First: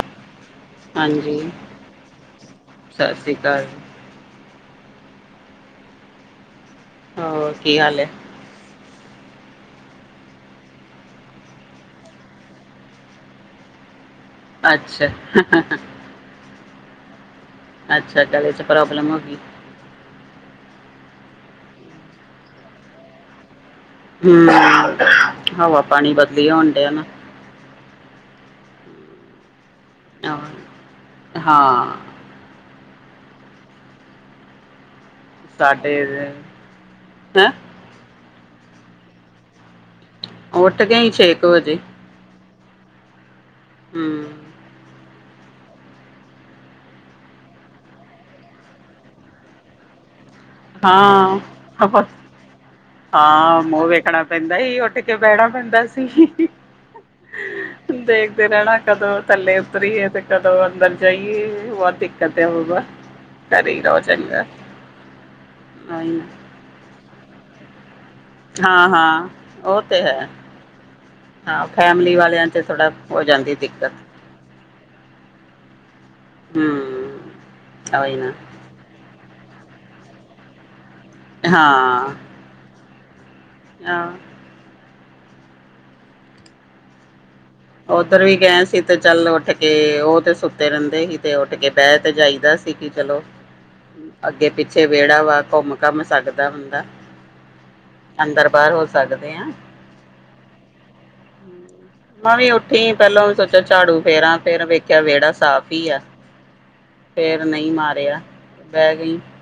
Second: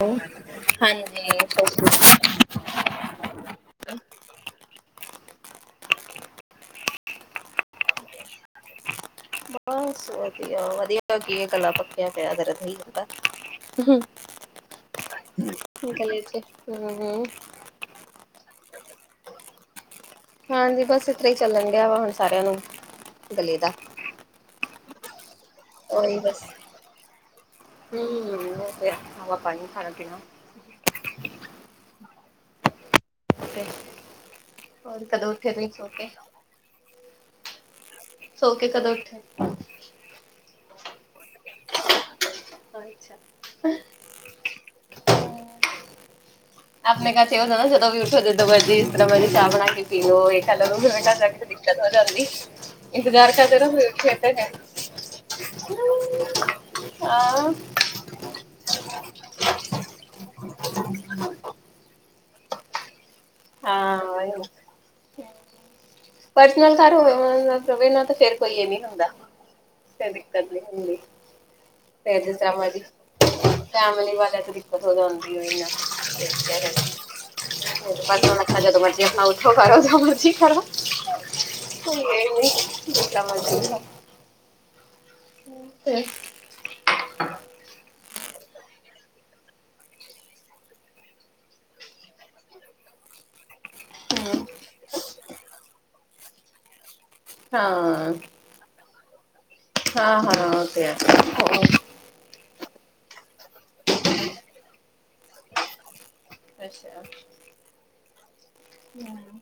ਹੋ ਹਾਂਜੀ ਸਤਸ਼ਰੀ ਸਤਿ ਸ੍ਰੀ ਅਕਾਲ ਅਕਾਲ ਹੋਰ ਕੀ ਹਾਲ ਹੈ ਬਸ ਵਧੀਆ ਵਧੀਆ ਕੀ ਗਲਾ ਪੱਕਿਆ ਪਿਆ ਹਦਾ ਅੱਛਾ ਹਮ ਅੱਛਾ ਚਲੋ ਏਹਦੇ ਚ ਪ੍ਰੋਬਲਮ ਹੋ ਗਈ ਹਾਂਜੀ ਬਸ ਇਸ ਤਰ੍ਹਾਂ ਹੀ ਚੱਲਣ ਡਆ ਵਾ ਹੁਣ ਸਾਰਿਆਂ ਨੂੰ ਗਲੀ ਦਾ ਹਮ ਹਵਾ ਪਾਣੀ ਉਹੀ ਬਦਲੀ ਹੋਣ ਡਿਆਂ ਨਾ ਫਿਰ ਹਵਾ ਪਾਣੀ ਖਾਣਾ ਪੀਣਾ ਆਹ ਹਾਂ ਹੋਰ ਕਦੋਂ ਉੱਥੇ ਤੁਸੀ ਸੌ ਸਾਡੇ ਕੇ ਹੈਂ ਸੋਕੇ ਕਦੋਂ ਉੱਠੇ ਉੱਠ ਗ ਹੀ ਛੇ ਕੁ ਵਜੇ [inaudible] ਹਮ ਆਪਣੇ ਕ ਚ ਉਹੁੰ ਨਾ ਜਦੋਂ ਵੀ ਉੱਠੋ ਜੋ ਮਰਜ਼ੀ ਇਸ ਤਰ੍ਹਾਂ ਮਰਜ਼ੀ ਚਾਹ ਬਣਾ ਕੇ ਪੀਓ ਚੱਲ ਜਾ ਹਾਂ ਕੇ ਦਿੱਕਤ ਹੋ ਜਾਂਦੀ ਇੱਕਦਾਰ ਕ ਹਾਂ ਤੇ ਹੋ ਮੂੰਹ ਵੇਖਣਾ ਖੇਟ ਨੇ ਪੈਂਦਾ ਹੀ ਉੱਠ ਕੇ ਬਹਿਣਾ ਪੈਂਦਾ ਸੀ [unintelligible] ਆਓ ਦੇਖਦੇ ਰਹਿਣਾ ਕਦੋਂ ਥੱਲੇ ਉਤਰੀਏ ਤੇ ਕਦੋਂ ਅੰਦਰ ਜਾਈਏ ਵਧ ਦਿੱਕਤ ਹੈ ਬਗਾ ਘਰੇ ਹੀ ਰਹੋ ਹਾਂ ਚੰਗਾ ਪਰਸਨਲ ਘਰ ਹੋਇ [unintelligible] ਨਾ ਤਾਂ ਫਿਰ ਕੋਈ ਇਹ ਨਹੀਂ ਹਾਂ ਹੁੰਦਾ ਹਾਂ ਉਹ ਤੇ ਹੈ ਦਿੱਕਤ ਨੀ ਹੁੰਦੀ ਹਾਂ ਫੈਮਲੀ ਫੇਰ ਵਾਲਿਆਂ ਜਿਸਤਰਾਂ ਚ ਮਰਜੀ ਥੋੜਾ ਹੋ ਜਾਂਦੀ ਦਿੱਕਤ ਫੈਮਲੀ ਵਾਲੇ ਤੇ ਦਿੱਕਤ ਹੋ ਜਾਂਦੀਨਾ ਹਮ ਪ ਉਹੀ ਨਾ [unintelligible] ਲੱਖਣਾ ਜਦੋਂ ਮਰਜੀ ਆਪਣਾ ਉਠੋ ਕਰੋ ਜਦੋਂ ਮਰਜ਼ ਕਰੋ ਹਾਂ ਜਿਸਤਰਾਂ ਮਰਜੀ ਕਰੋ ਆਹ ਤੇ ਓਧਰ ਵੀ ਗਏ ਸੀ ਤੇ ਚੱਲ ਉੱਠ ਕੇ ਉਹ ਤੇ ਸੁੱਤੇ ਰਹਿੰਦੇ ਸੀ ਤੇ ਉੱਠ ਕੇ ਬਹਿ ਤੇ ਜਾਈਦਾ ਸੀ ਸੀ ਕਿ ਚਲੋ ਅੱਗੇ ਪਿੱਛੇ ਵਿੇਹੜਾ ਵਾ ਘੁੰਮ ਘਮ ਸਕਦਾ ਹੁੰਦਾ ਹਾਂ ਸਕਦੇ ਹਾਂ ਹਾਂ ਹਾਂ ਉਹ ਤੇ ਹੈ ਮੈਂ ਉੱਠੀ ਪਹਿਲਾਂ ਸੋਚਿਆ ਝਾੜੂ ਫੇਰਾਂ ਫੇਰ ਵੇਖਿਆ ਵਿਹੜਾ ਸਾਫ਼ ਹੀ ਆ ਅੱਛਾ ਫਿਰ ਨਹੀਂ ਮਾਰਿਆ ਬਹਿ ਗਈ। ਹੂੰ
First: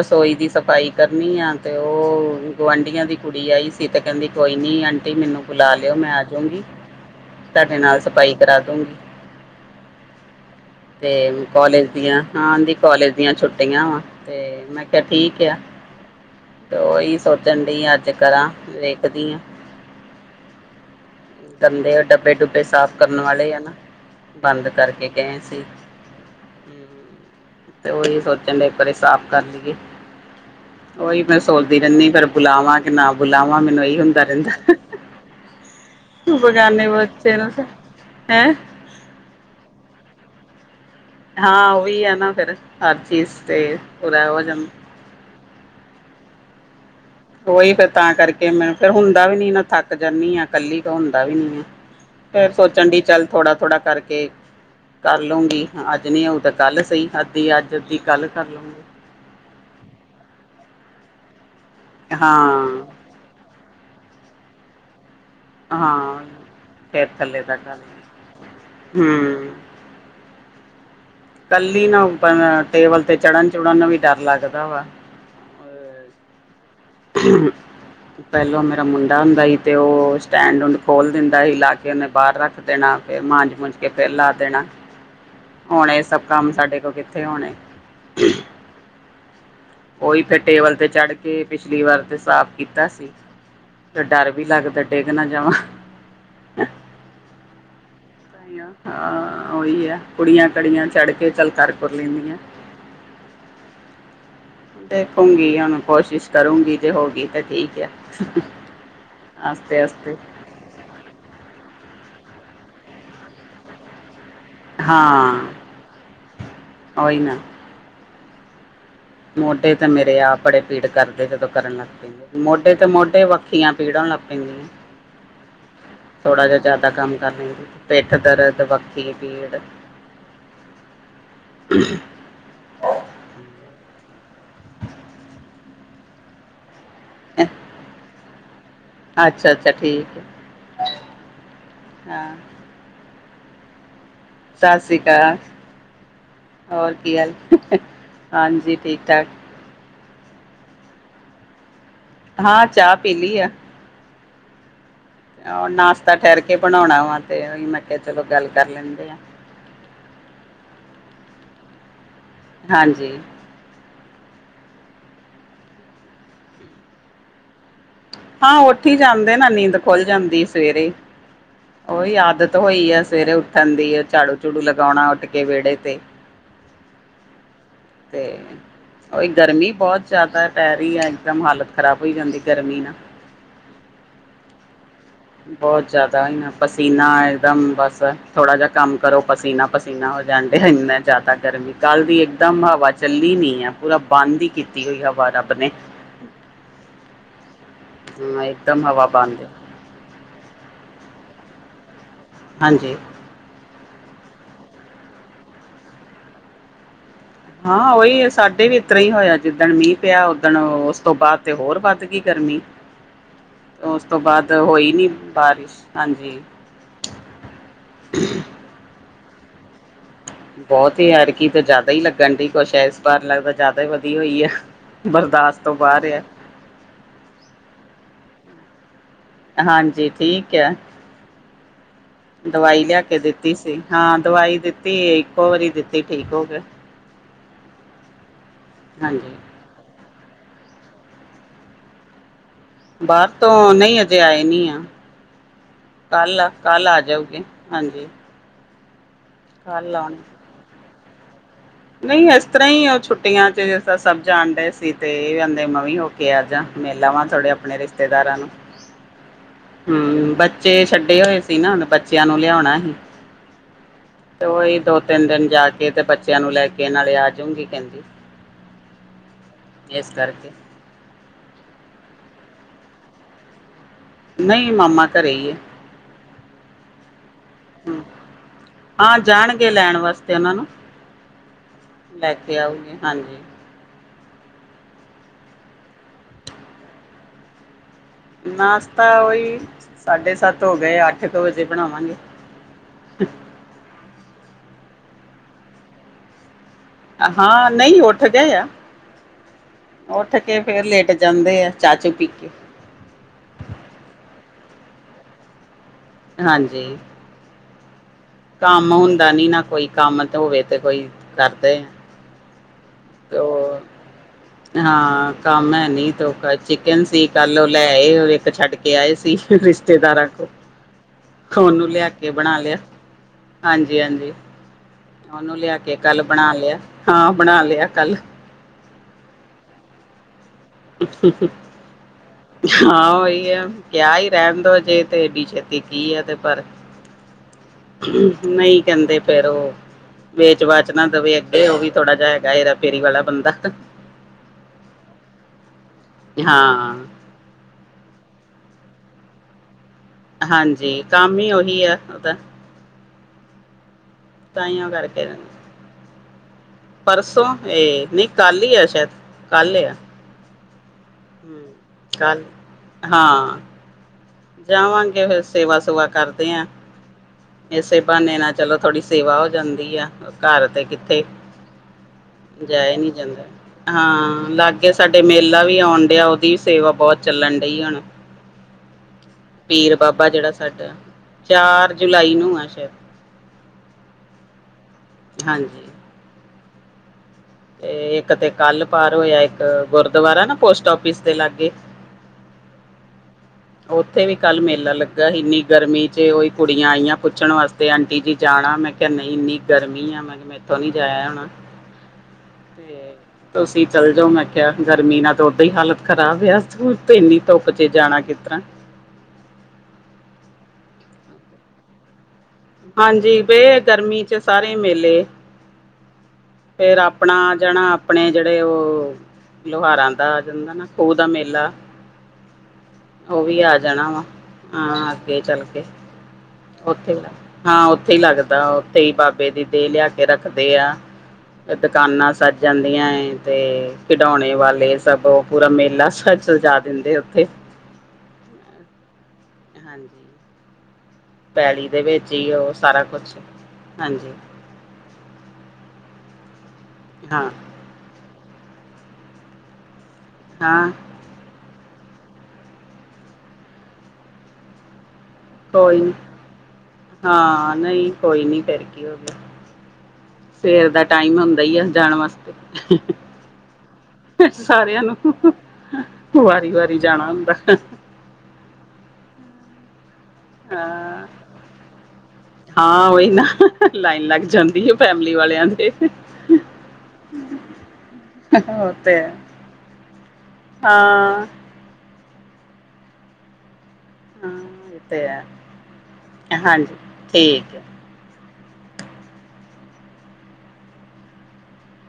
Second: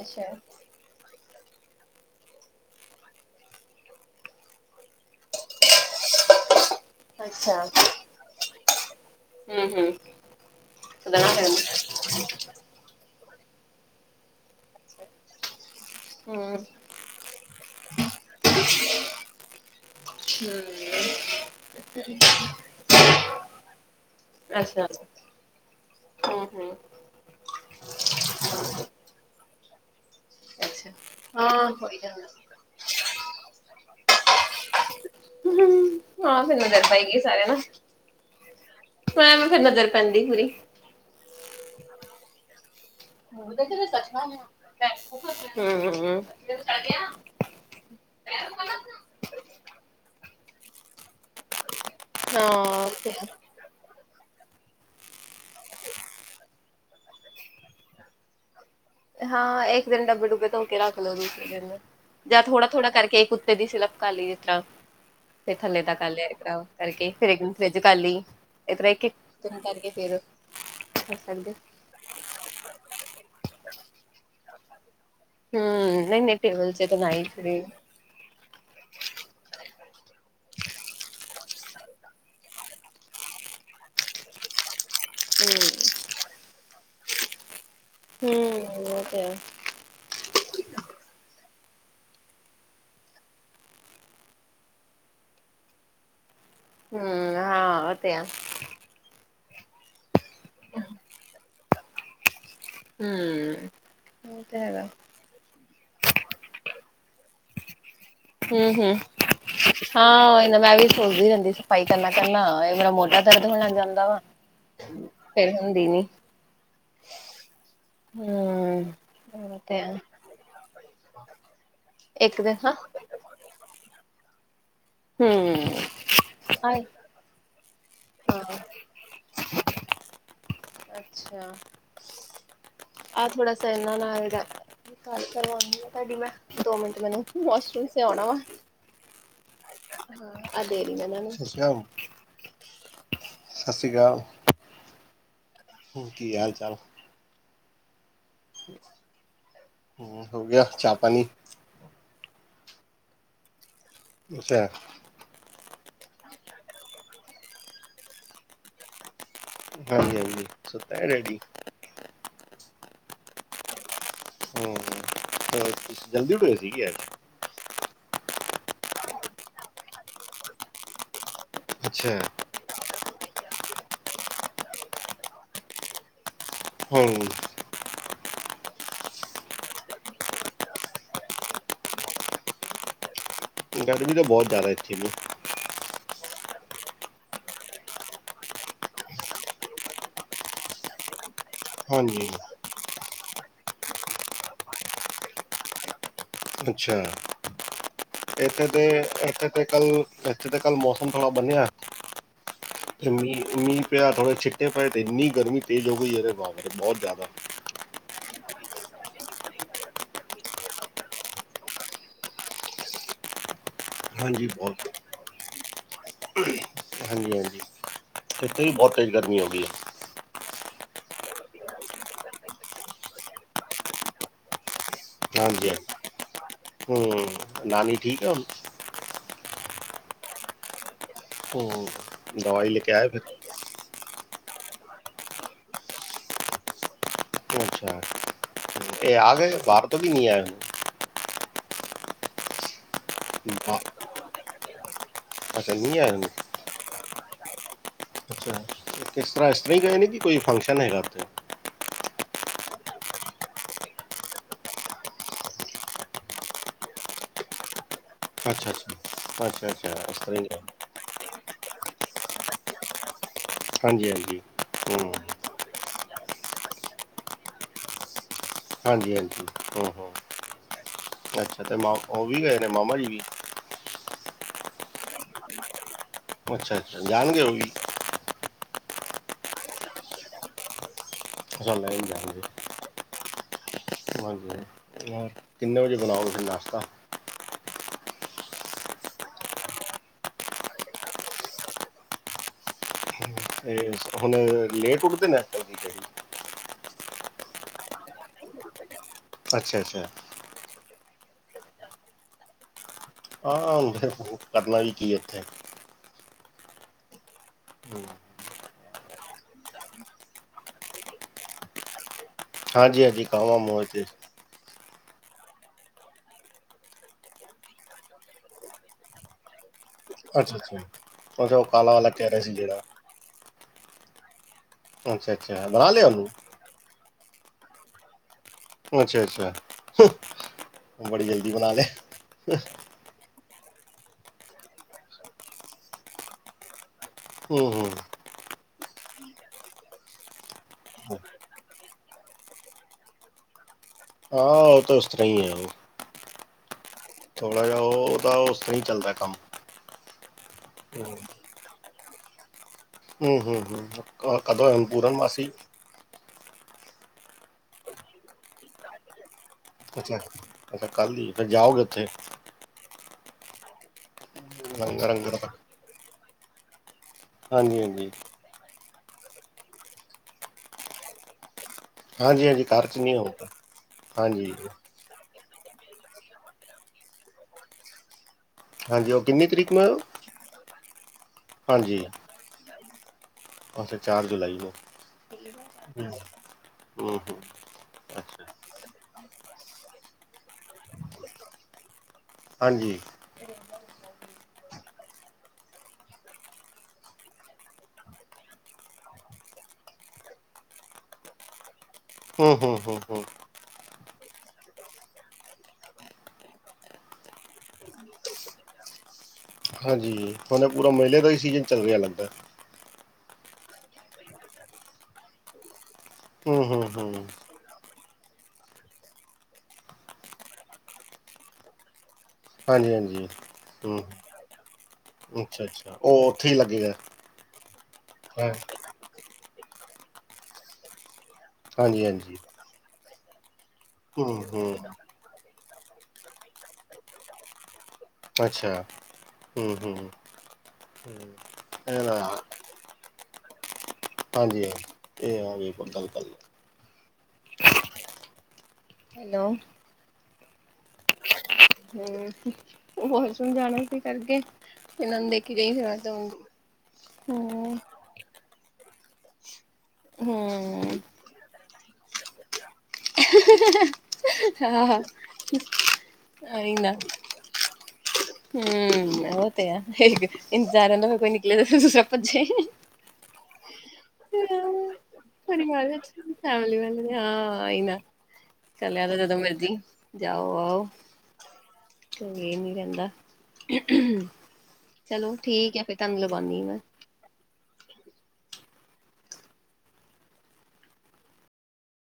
ਅੱਛਾ ਦੀ ਸਫ਼ਾਈ ਕਰਨੀ ਆ। ਤੇ ਉਹ ਗੁਆਂਢੀਆਂ ਦੀ ਕੁੜੀ ਆਈ ਸੀ ਤੇ ਕਹਿੰਦੀ ਕੋਈ ਨੀ ਆਂਟੀ ਮੈਨੂੰ ਬੁਲਾ ਲਿਓ ਮੈਂ ਆ ਜਾਊਂਗੀ ਅੱਛਾ ਤੁਹਾਡੇ ਨਾਲ ਸਫਾਈ ਕਰਾ ਦਊਂਗੀ। ਹੂੰ ਹੂੰ ਤੇ ਸਧਣਾ ਹੂੰ ਕਾਲਜ ਦੀਆਂ ਹਾਂਦੀ ਕੋਲਜ ਦੀਆਂ ਛੁੱਟੀਆਂ ਤੇ ਮੈਂ ਕਿਹਾ ਠੀਕ ਆ ਹੂੰ ਤੇ ਉਹੀ ਸੋਚਣ ਦੀ ਅੱਜ ਕਰਾਂ ਵੇਖਦੀ ਆ ਹਮ [inaudible] ਕਰਦੇ ਡੱਬੇ ਡੁੱਬੇ ਸਾਫ਼ ਕਰਨ ਵਾਲੇ ਹੈ ਨਾ ਬੰਦ ਅੱਛਾ ਕਰਕੇ ਗਏ ਸੀ। ਹੂੰ ਹੂੰ ਤੇ ਉਹੀ ਸੋਚਣ ਡ ਇੱਕ ਵਾਰੀ ਸਾਫ਼ ਕਰ ਲਈਏ। ਅੱਛਾ [inaudible] ਓਹੀ ਮੈਂ ਹਾਂ ਸੋਚਦੀ ਹੋਈ ਰਹਿੰਦੀ ਜਾਂਦਾ ਪਰ ਬੁਲਾਵਾਂ ਕਿ ਨਾ ਬੁਲਾਵਾਂ ਮੈਨੂੰ ਇਹੀ ਹੁੰਦਾ ਰਹਿੰਦਾ ਹਾਂ ਫਿਰ ਨਜ਼ਰ ਬੇਗਾਨੇ ਪਾਈ ਗਈ ਬੱਚੇ ਸਾਰਿਆਂ ਨੂੰ ਹੈਂ ਮੈਂ ਵੀ ਫਿਰ ਨਜ਼ਰ ਪੈਂਦੀ ਬਰੀ ਹਾਂ ਉਹੀ ਹੈ ਨਾ ਫਿਰ ਹਰ ਚੀਜ਼ ਹੂੰ ਤੇ ਪੂਰਾ ਹੋ ਜਾਂਦਾ ਹਮ ਉਹੀ ਫੇਰ ਤਾਂ ਕਰਕੇ ਮੈੂ ਫਿਰ ਹੁੰਦਾ ਵੀ ਨੀ ਨਾ ਥੱਕ ਜਾਂਦੀ ਆ ਕੱਲੀ ਤਾਂ ਹੁੰਦੀ ਵੀ ਨ ਫਰ ਹਾਂ ਸੋਚਣ ਡ ਫਿਰ- ਚੱਲ ਥੋੜਾ ਥੋੜਾ ਕਰਕੇ ਕਰ ਲਊਗੀ ਅੱਜ ਨੀ ਆਊ ਤਾਂ ਕੱਲ ਸਹੀ ਅੱਧੀ ਅੱਜ ਅੱਧੀ ਕੱਲ ਕਰ ਲਊਗੀ ਹਾਂ ਇੱਕ ਦਿਨ ਡੱਬੇ ਡੁੱਬੇ ਧੋ ਕੇ ਰੱਖ ਲਓ ਦੂਸਰੇ ਦਿਨ ਜਾਂ ਹਾਂ ਥੋੜਾ ਥੋੜਾ ਕਰਕੇ ਇੱਕ ਕੁੱਤੇ ਦੀ ਸਿਲਪ ਕਰ ਲਈਏ ਜਿਸ ਤਰ੍ਹਾਂ ਫਿਰ ਥੱਲੇ ਤ ਕਰ ਹਾਂ ਲਿਆ [unintelligible] ਫੇਰ ਕਰਕੇ ਫਿਰ ਇੱਕ ਥੱਲੇ ਦਿਨ ਦਾ ਫਰਿੱਜ ਕਰ ਲਈ ਹੂੰ [unintelligible] ਕੱਲੀ ਨਾ ਟੇਬਲ ਤੇ ਚੜ੍ਹਨ ਚੁੜਨ ਨੂੰ ਵੀ ਡਰ ਲੱਗਦਾ ਵਾ ਹੰ ਨੀ ਨੀ ਪਹਿਲੋਂ ਮੇਰਾ ਮੁੰਡਾ ਹੁੰਦਾ ਈ ਤੇ ਉਹ ਸਟੈਂਡ ਉਡ ਖੋਲ ਦਿੰਦਾ ਸੀ ਲਾ ਕੇ ਉਹਨੇ ਬਾਹਰ ਰੱਖ ਦੇਣਾ ਫਿਰ ਮਾਂਜ ਮੂੰਜ ਕੇ ਫਿਰ ਲਾ ਦੇਣਾ ਹੂੰ ਹੋਣੇ ਸਭ ਕੰਮ ਸਾਡੇ ਕੋਲ ਕਿੱਥੇ ਹੋਣੇ, ਹੂੰ, ਉਹ ਤੇ ਹੈ। ਉਹੀ ਫਿਰ ਟੇਬਲ ਤੇ ਚੜ੍ਹ ਕੇ ਪਿਛਲੀ ਵਾਰ ਤੇ ਸਾਫ਼ ਕੀਤਾ ਸੀ। ਤੇ ਡਰ ਵੀ ਲੱਗਦਾ ਡਿੱਗ ਨਾ ਜਾਵਾਂ। ਹੂੰ ਹਾਂ ਉਹ ਤੇ ਆ ਹਾਂ ਉਹੀ ਹੈ ਕੁੜੀਆਂ ਕੜੀਆਂ ਚੜ੍ਹ ਕੇ ਚੱਲ ਕਰ ਕੁਰ ਲੈਂਦੀਆਂ ਹਮ ਦੇਖੂਗੀ ਹੁਣ ਕੋਸ਼ਿਸ਼ ਕਰੂਗੀ ਜੇ ਹੋਗੀ ਤਾਂ ਠੀਕ ਆ ਹਮ ਹਮ ਆਸਤੇ ਆਸਤੇ ਹਾਂ ਇਹਨਾ ਮੈਂ ਵੀ ਸੁਚਦੀ ਰਹਿੰਦੀ ਸਫਾਈ ਤੇ ਮੈਂ ਕਹਿੰਨਾ ਮੇਰਾ ਮੋਡਾ ਦਰਦ ਹੋਣਾ ਜਾਂਦਾ ਵਾ ਹਾਂ ਫਿਰ ਹੁੰਦੀ ਨੀ। ਉਹੀ ਨਾ ਹੰ ਮੋਢੇ ਤੇ ਮੇਰੇ ਆਪ ਬੜੇ ਪੀੜ ਕਰਦੇ ਜਦੋਂ ਕਰਨ ਲੱਗ [unintelligible] ਇੱਕ ਦਿਨ ਹਾਂ ਮੋਢੇ ਤੇ ਮੋਢੇ ਵੱਖੀਆਂ ਪੀੜ ਹੋਣ ਲਗ [unintelligible] [unintelligible] ਹਮ। ਥੋੜਾ ਜਿਹਾ ਜ਼ਿਆਦਾ ਕੰਮ ਕਰਨ [unintelligible] ਪਿੱਠ ਹਾਂ ਦਰਦ ਵੱਖੀ ਪੀੜ ਅੱਛਾ ਆ ਥੋੜਾ ਸ [unintelligible] ਗੱਲ ਕਰਵਾਉਣੀ ਆ ਤੁਹਾਡੀ ਮੈਂ ਦੋ ਮਿੰਟ ਮੈਨੂੰ [unintelligible] [inaudible] ਤੇ ਆਉਣਾ ਵਾ ਅੱਛਾ ਅੱਛਾ ਠੀਕ ਹੈ ਹਾਂ [unintelligible] ਸਾਸਈ ਅਕਾਲ। ਸਤਿ ਸ਼੍ਰੀ ਅਕਾਲ, ਹੋ ਕੀ ਹਾਲ ਚਾਲ? ਹੋਰ ਕੀ ਹਾਲ ਹਾਂਜੀ, ਠੀਕ-ਠਾਕ ਹੋ ਗਿਆ ਚਾਹ ਪਾਣੀ ਹਾਂ ਚਾਹ ਪੀਲੀ ਆ। ਤਾਂ। ਆਹ ਨਾਸ਼ਤਾ ਠਹਿਰ ਕੇ ਬਣਾਣਾ ਵਾ ਤੇ ਉਹੀ ਮੈਂ ਕਿਹਾ ਚਲੋ ਗੱਲ ਕਰ ਲੈਂਨੇ ਆ ਹਾਂਜੀ-ਹਾਂਜੀ, ਸੁਤਾ ਹੈ ਡੈਡੀ ਹਾਂਜੀ। ਜਲਦੀ ਉਠੇ ਸੀਗੇ ਅ [inaudible] ਹਾਂ ਉੱਠੀ ਜਾਂਦੇ ਨਾ ਨੀਂਦ ਖੁੱਲ ਜਾਂਦੀ ਸਵੇਰੇ ਉਹੀ ਅੱਛਾ ਆਦਤ ਹੋਈ ਹੈ ਸਵੇਰੇ ਉੱਠ। ਠਾਦੀ ਐ ਝਾੜੂ-ਝੂੜੂ ਲਗਾਣਾ ਉੱਠ ਕੇ ਵਿਹੜੇ ਤੇ, ਹੂੰ, ਤੇ। ਹੀ ਗਰਮੀ ਬਹੁਤ ਜ਼ਿਆਦਾ ਪੈ ਰਹੀ ਹੈ ਇਕਦਮ ਹਾਲਤ ਖ਼ਰਾਬ ਹੋ ਜਾਂਦੀ ਗਰਮੀ ਨਾਲ। ਗਰਮੀ ਵੀ ਤਾਂ ਬਹੁਤ ਜ਼ਿਆਦਾ ਇੱਥੇ, ਬਹੁਤ ਜਿਆਦਾ ਐਨਾ ਪਸੀਨਾ ਇੱਕਦਮ ਬਸ ਥੋੜਾ ਜਿਆ ਕੰਮ ਕਰੋ ਪਸੀਨਾ-ਪਸੀਨਾ। ਹੋ ਜਾਂਣਦੇ ਐਨਾ ਜ਼ਿਆਦਾ ਤੱਕ। ਗਰਮੀ ਕੱਲ ਦੀ ਹਾਂਜੀ ਇੱਕਦਮ ਹਵਾ ਚੱਲੀ ਨੀ ਹੈ, ਪੂਰਾ ਬੰਦ ਹੀ ਕੀਤੀ ਹੋਈ ਹਵਾ ਰੱਬ ਨੇ। ਅੱਛਾ। ਹਾਂ ਇੱਥੇ ਤੇ ਇੱਕਦਮ ਹਵਾ ਬੰਦ ਇੱਥੇ ਤੇ ਕੱਲ ਇੱਥੇ ਤੇ ਕੱਲ ਮੌਸਮ ਥੋੜਾ ਬਣਿਆ। ਹਾਂਜੀ [unintelligible] ਪਿਆ ਥੋੜ੍ਹੇ ਛਿੱਟੇ ਪਏ ਇੰਨੀ ਗਰਮੀ ਤੇਜ਼ ਹੋ ਗਈ ਹੈ ਇਹਦੇ ਬਹੁਤ ਜ਼ਿਆਦਾ। ਹਾਂ ਉਹੀ ਸਾਡੇ ਵੀ ਇਸਤਾ ਹੀ ਹੋਇਆ ਜਿੱਦਣ ਮੀਂਹ ਪਿਆ ਉਦਣ ਉਸ ਤੋਂ ਬਾਅਦ ਤੇ ਹੋਰ ਵੱਧ ਗੀ ਗਰਮੀ, ਅ। ਉਸ ਤੋਂ ਹਾਂਜੀ ਬਾਅਦ ਬਹੁਤ ਹੋਈ ਨੀ ਬਾਰਿਸ਼ ਹਾਂਜੀ। ਹਾਂਜੀ ਹਾਂਜੀ ਇੱਥੇ ਵੀ ਬਹੁਤ ਤੇਜ਼ ਗਰਮੀ ਹੋ ਗਈ ਹੈ। ਬਹੁਤ ਹੀ ਯਾਰ ਕਿ ਤਾਂ ਜ਼ਿਆਦਾ ਹੀ ਲੱਗਣ ਡ ਕੁਛ ਹੈ, ਇਸ ਬਾਰ ਲੱਗਦਾ ਜ਼ਿਆਦਾ ਹੀ ਵਧੀਆ ਹੋਈ ਆ। ਬਰਦਾਸ਼ਤ ਹਾਂਜੀ ਹਾਂਜੀ, ਤੋਂ ਬਾਹਰ ਆ ਹਮ। ਨਾਨੀ ਠੀਕ ਆ ਹੁਨ। ਹਾਂਜੀ ਠੀਕ ਆ, ਹੂੰ। ਲੈ ਦਵਾਈ ਲਿਆ ਆਏ ਕੇ ਫਿਰ ਦਿੱਤੀ ਸੀ। ਹਾਂ ਦਵਾਈ ਦਿੱਤੀ, ਇੱਕੋ ਵਾਰੀ ਦਿੱਤੀ ਠੀਕ ਹੋ ਗਏ। ਅੱਛਾ ਇਹ ਹਾਂਜੀ ਆਗੇ ਬਾਰ ਤੋਂ ਕੀ ਨਹੀਂ ਆਏ, ਬਾਹਰ ਤੋਂ ਬਾ- ਨਹੀਂ ਅਜੇ ਆਏ ਨੀ ਆ ਅੱਛਾ ਨਹੀਂ ਆਏ ਹੁਣ ਕੱਲ ਆ ਕੱਲ ਆ ਜਾਊਗੇ। ਹਾਂਜੀ, ਅੱਛਾ, ਇਸ ਤਰ੍ਹਾਂ ਇਸ ਤਰ੍ਹਾਂ ਹੀ ਕੱਲ ਗਏ ਨੇ ਆਉਣ ਕਿ ਕੋਈ ਫੰਕਸ਼ਨ ਹੈਗਾ? ਓਥੇ ਨਹੀਂ ਇਸ ਤਰ੍ਹਾਂ ਹੀ ਉਹ ਛੁੱਟੀਆਂ ਚ ਜਿਸ ਤਰ੍ਹਾਂ ਸਭ ਜਾਣ ਦਏ ਸੀ ਤੇ ਇਹ ਕਹਿੰਦੇ ਮੈ ਵੀ ਹੋਕੇ ਆਜਾ। ਮੇਲਾ ਵਾਂ ਥੋੜੇ ਆਪਣੇ ਰਿਸ਼ਤੇਦਾਰਾਂ ਨੂੰ ਅੱਛਾ ਅੱਛਾ ਅੱਛਾ ਅੱਛਾ ਇਸ ਹੂੰ ਤਰ੍ਹਾਂ ਹੀ ਗਏ ਬੱਚੇ ਛੱਡੇ ਹੋਏ ਸੀ ਨਾ ਹੁਣ ਬੱਚਿਆਂ ਨੂੰ ਲਿਆਉਣਾ ਹੀ। ਹਾਂਜੀ ਹਾਂਜੀ ਤੇ ਉਹੀ ਦੋ ਹੂੰ ਤਿੰਨ ਦਿਨ ਜਾ ਕੇ ਤੇ ਬੱਚਿਆਂ ਨੂੰ ਲੈ ਕੇ ਨਾਲੇ ਆਜਊਗੀ ਕਹਿੰਦੀ। ਹਾਂਜੀ-ਹਾਂਜੀ ਇਸ ਹੂੰ-ਹੂੰ, ਕਰਕੇ ਅੱਛਾ ਅਤੇ। ਉਹ ਵੀ ਗਏ ਨੇ ਮਾਮਾ ਜੀ ਵੀ, ਨਹੀਂ ਮਾਮਾ ਘਰੇ ਹੀ ਹੈ, ਅੱਛਾ-ਅੱਛਾ ਜਾਣਗੇ ਉਹ ਵੀ, ਆ ਜਾਣਗੇ ਲੈਣ ਵਾਸਤੇ ਉਹਨਾਂ ਨੂੰ, ਲਗਦੇ ਲੈ ਹਾਜੀ, ਕੇ ਆਊਗੀ ਹਾਂਜੀ ਕਿੰਨੇ ਵਜੇ ਬਣਾਓ ਤੁਸੀ ਨਾਸ਼ਤਾ? ਨਾਸ਼ਤਾ ਉਹੀ ਸਾਢੇ ਸੱਤ ਹੋ ਗਏ ਅੱਠ ਕੁ ਵਜੇ ਬਣਾਵਾਂਗੇ। ਹ ਹੁਣ ਲੇਟ ਉਠ ਤੇ ਨੈ, ਹਾਂ ਨਹੀਂ ਉੱਠ ਗਏ ਆ ਅੱਛਾ ਅੱਛਾ ਉੱਠ ਕੇ ਫੇਰ ਲੇਟ, ਜਾਂਦੇ ਆ ਚਾ ਚੂ ਪੀ ਕੇ। ਹਾਂ ਮੈਂ-ਹ ਕਰਨਾ ਵੀ ਕੀ ਇੱਥੇ। ਹਾਂਜੀ। ਹੂੰ। ਕੰਮ ਹੁੰਦਾ ਨੀ ਨਾ ਕੋਈ, ਕੰਮ ਤੇ ਹੋਵੇ ਤੇ ਕੋਈ ਕਰ ਦਏ। ਹਾਂਜੀ ਹਾਂਜੀ ਕਾਵਾਂ ਮੋ ਇੱਥੇ ਹਾਂ ਕੰਮ ਹੈ ਨੀ ਤੋ ਚਿਕਨ ਸੀ, ਕੱਲ ਉਹ ਲੈ ਆਏ ਔਰ ਇੱਕ ਛੱਡ ਕੇ ਆਏ ਸੀ। ਰਿਸ਼ਤੇਦਾਰਾਂ ਕੋ, ਅੱਛਾ ਅੱਛਾ ਅੱਛਾ ਉਹ ਉਹਨੂੰ ਕਾਲਾ ਲਿਆ ਵਾਲਾ ਕਹਿ ਕੇ ਰਿਹਾ ਸੀ ਬਣਾ ਲਿਆ। ਜਿਹੜਾ ਹਾਂਜੀ, ਹਾਂਜੀ। ਅੱਛਾ ਉਹਨੂੰ ਅੱਛਾ ਲਿਆ ਬਣਾ ਕੇ ਕੱਲ ਉਹਨੂੰ ਬਣਾ ਲਿਆ, ਹਾਂ ਬਣਾ ਲਿਆ ਕੱਲ। ਅੱਛਾ ਅੱਛਾ। ਹ ਬੜੀ ਜਲਦੀ ਬਣਾ ਲਿਆ। ਹਾਂ ਉਈ ਐ, ਕਿਆ ਈ ਰਹਿਣ ਦੋ ਅਜੇ ਤੇ ਏਡੀ ਛੇਤੀ ਕੀ ਆ ਤੇ ਪਰ ਹੂੰ ਹੂੰ ਹਾਂ ਨਹੀਂ ਕੈਂਦੇ ਫੇਰ ਓਹ ਵੇਚ ਵਾਚ ਨਾ ਦਵੇ ਅੱਗੇ, ਉਹ ਵੀ ਥੋੜਾ ਜਾ ਹੈਗਾ ਹੇਰਾ ਫੇਰੀ ਵਾਲਾ ਬੰਦਾ। ਹਾਂ ਓਹ ਤਾਂ ਉਸ ਤਰ੍ਹਾਂ ਈ ਆਂ। ਹਾਂ। ਥੋੜਾ ਜਿਹਾ ਓਹ ਓਦਾ ਓਸ ਤਰ੍ਹਾਂ ਈ ਚੱਲਦਾ ਐ ਕੰਮ। ਹਾਂਜੀ ਕੰਮ ਈ ਓਹੀ ਆ ਓਦਾ। ਹਮ ਹਮ ਹਮ ਕ ਕਦੋਂ ਐ ਕਰਕੇ ਪੂਰਨਮਾਸੀ। ਪਰਸੋਂ, ਏ ਨਹੀਂ ਕੱਲ ਈ ਆ ਸੈ਼ਦ। ਅੱਛਾ। ਅੱਛਾ ਕੱਲ ਹੀ ਫਿਰ ਹਮ, ਜਾਓਗੇ ਉੱਥੇ ਕਲ ਹਾਂ, ਲੰਗਰ ਜਾਵਾਂਗੇ ਅੰਗਰ ਫਿਰ ਤੱਕ ਸੇਵਾ ਸੂਵਾ ਕਰਦੇ ਆਂ। ਹਾਂਜੀ ਏਸੇ ਹਾਂਜੀ ਬਹਾਨੇ ਨਾਲ ਚਲੋ ਥੋੜ੍ਹੀ ਸੇਵਾ ਹੋ ਜਾਂਦੀ ਆ। ਘਰ ਤੇ ਕਿੱਥੇ ਹਾਂਜੀ ਹਾਂਜੀ ਘਰ ਜਾਇਆ ਈ ਚ ਨੀ ਨਹੀਂ ਜਾਂਦਾ। ਹੋਊਗਾ ਹਾਂ, ਹਾਂਜੀ ਲਾਗੇ ਸਾਡੇ ਮੇ ਲਾ ਵੀ ਆਉਣ ਡਿਆ, ਓਦੀ ਵੀ ਸੇਵਾ ਬਹੁਤ ਚੱਲਣ ਡਈ ਹੁਣ। ਹਾਂਜੀ ਉਹ ਕਿੰਨੀ ਤਰੀਕ ਨੂੰ ਹੈ ਪੀਰ ਉਹ? ਬਾਬਾ ਜਿਹੜਾ ਸਾਡਾ। ਚਾਰ ਹਾਂਜੀ ਜੁਲਾਈ ਨੂੰ ਆ ਸੈ਼ਦ ਅੱਛਾ ਚਾਰ ਜੁਲਾਈ ਨੂੰ। ਹਾਂਜੀ ਹਮ, ਹਮ ਹਮ। ਤੇ ਇੱਕ ਤੇ ਕੱਲ ਪਾਰ ਹੋਇਆ, ਇੱਕ ਗੁਰਦੁਆਰਾ ਨਾ ਪੋਸਟ ਆਫਿਸ ਦੇ ਲਾਗੇ। ਹਾਂਜੀ ਉੱਥੇ ਵੀ ਕੱਲ ਮੇਲਾ ਲੱਗਾ ਸੀ ਇੰਨੀ ਗਰਮੀ ਚ ਉਹੀ ਕੁੜੀਆਂ ਆਈਆਂ ਪੁੱਛਣ ਵਾਸਤੇ ਆਂਟੀ ਜੀ ਜਾਣ ਮੈਂ ਕਿਹਾ ਨਹੀਂ ਇੰਨੀ ਗਰਮੀ ਆ ਮੈਂ ਕਿਹਾ ਮੈਂਥੋਂ ਨੀ ਜਾਇਆ ਹੋਣਾ ਹੂੰ ਹੂੰ ਹੂੰ ਤੇ ਹੂੰ ਤੁਸੀਂ ਚਲ ਜੋ ਮੈਂ ਕਿਆ ਗਰਮੀ ਨਾ ਤਾਂ ਓਦਾਂ ਈ ਹਾਲਤ ਖਰਾਬ ਆ ਤੇ ਇੰਨੀ ਧੁੱਪ ਚ ਜਾਣਾ ਕਿ ਤਰ੍ਹਾਂ ਹਾਂਜੀ ਜੀ, ਹੁਨ ਨਾ ਪੂਰਾ ਮੁਹਿਲੇ ਦਾ ਹੀ ਸੀਜਨ ਚੱਲ ਰਿਹਾ ਲੱਗਦਾ। ਹਾਂਜੀ ਬੇ ਗਰਮੀ ਚ ਸਾਰੇ ਮੇਲੇ। ਹੂੰ ਹੂੰ ਫੇਰ ਹੂੰ ਆਪਣਾ ਆ ਜਣਾ ਆਪਣੇ ਜਿਹੜੇ ਓਹੋ ਲੁਹਾਰਾਂ ਦਾ ਆ ਜਾਂਦਾ ਨਾ, ਖੂਹ ਦਾ ਮੇਲਾ। ਹਾਂਜੀ ਹਾਂਜੀ ਉਹ ਵੀ ਆ ਹੂੰ ਜਾਣਾ ਵਾਂ। ਹਾਂ ਅੱਗੇ ਅੱਛਾ ਚੱਲ ਕੇ, ਅੱਛਾ ਉਹ ਉੱਥੇ ਹੀ ਲੱਗੇਗਾ ਉਥੇ। ਹਾਂ ਉੱਥੇ ਈ ਹਾਂ ਲੱਗਦਾ ਉੱਥੇ ਈ ਬਾਬ ਬੇ ਦੀ ਦੇ ਲਿਆ ਕੇ ਰੱਖਦੇ ਆ, ਹਾਂਜੀ ਦੁਕਾਨਾਂ ਹਾਂਜੀ ਸਜ ਜਾਂਦੀਆਂ ਏ। ਤੇ ਹੂੰ ਖਿਡੌਣੇ ਹੂੰ ਵਾਲੇ, ਸਭ ਪੂਰਾ ਮੇਲਾ ਸਜ ਸਜਾ ਦਿੰਦੇ ਉੱਥੇ। ਅੱਛਾ। ਹੂੰ ਹੂੰ ਹਾਂਜੀ। ਪੈਲੀ ਦੇ ਇਹ ਨਾ ਵਿੱਚ ਈ ਓਹ ਸਾਰਾ ਕੁਛ ਹਾਂਜੀ ਹਾਂ। ਇਹ ਆ ਵੀ ਕੋਈ ਗੱਲ ਗੱਲ ਹਾਂ। ਹੈਲੋ। ਹਾਂ। ਹਮ ਹੋਰ ਸਮਝਾਣਾ ਕੀ ਕਰਗੇ, ਇਹਨਾਂ ਦੇ ਕੋਈ ਨਹੀਂ ਹਾਂ ਹੂੰ ਨਹੀਂ ਕੋਈ ਨੀ ਫਿਰ ਕੀ ਹੋ ਗਿਆ ਹੂੰ ਸਵੇਰ ਦਾ ਟਾਈਮ ਹੁੰਦਾ ਆ ਜਾਣ ਵਾਸਤੇ [unintelligible] ਹਾਂ ਸਾਰਿਆਂ ਨੂੰ ਵਾਰੀ ਵਾਰੀ ਜਾਣਾ ਹੁੰਦਾ ਹਮ ਓਤਿਆ ਹੈ ਇੰਜ਼ਾਰਨਾਂ ਮ ਹਾਂ ਕੋਈ ਨਿਕਲੇੱਜੇ ਹਾਂ ਉਹੀ ਨਾ ਲਾਈਨ ਲੱਗ ਜਾਂਦੀ ਹੈ ਫੈਮਲੀ ਵਾਲਿਆਂ ਦੇ ਪਰਿਵਾਰ ਚ ਫੈਮਲੀ ਵਾਲੇ ਨੇ ਹਾਂ ਹੀ ਨਾ ਚ ਉਹ ਤੇ ਲਿਆਦਾ ਹੈ ਜਦੋਂ ਮਰਜ਼ੀ ਜਾਓ ਆਓ ਹਾਂ ਇਹ ਨੀ ਰਹਿੰਦਾ ਹਾਂ ਇਹ ਤੇ ਚਲੋ ਹੈ ਠੀਕ ਆ ਫਿਰ ਤੁਹਾਨੂੰ ਲਵਾਉਦੀ ਆ ਮੈਂ ਹਾਂਜੀ ਠੀਕ ਹੈ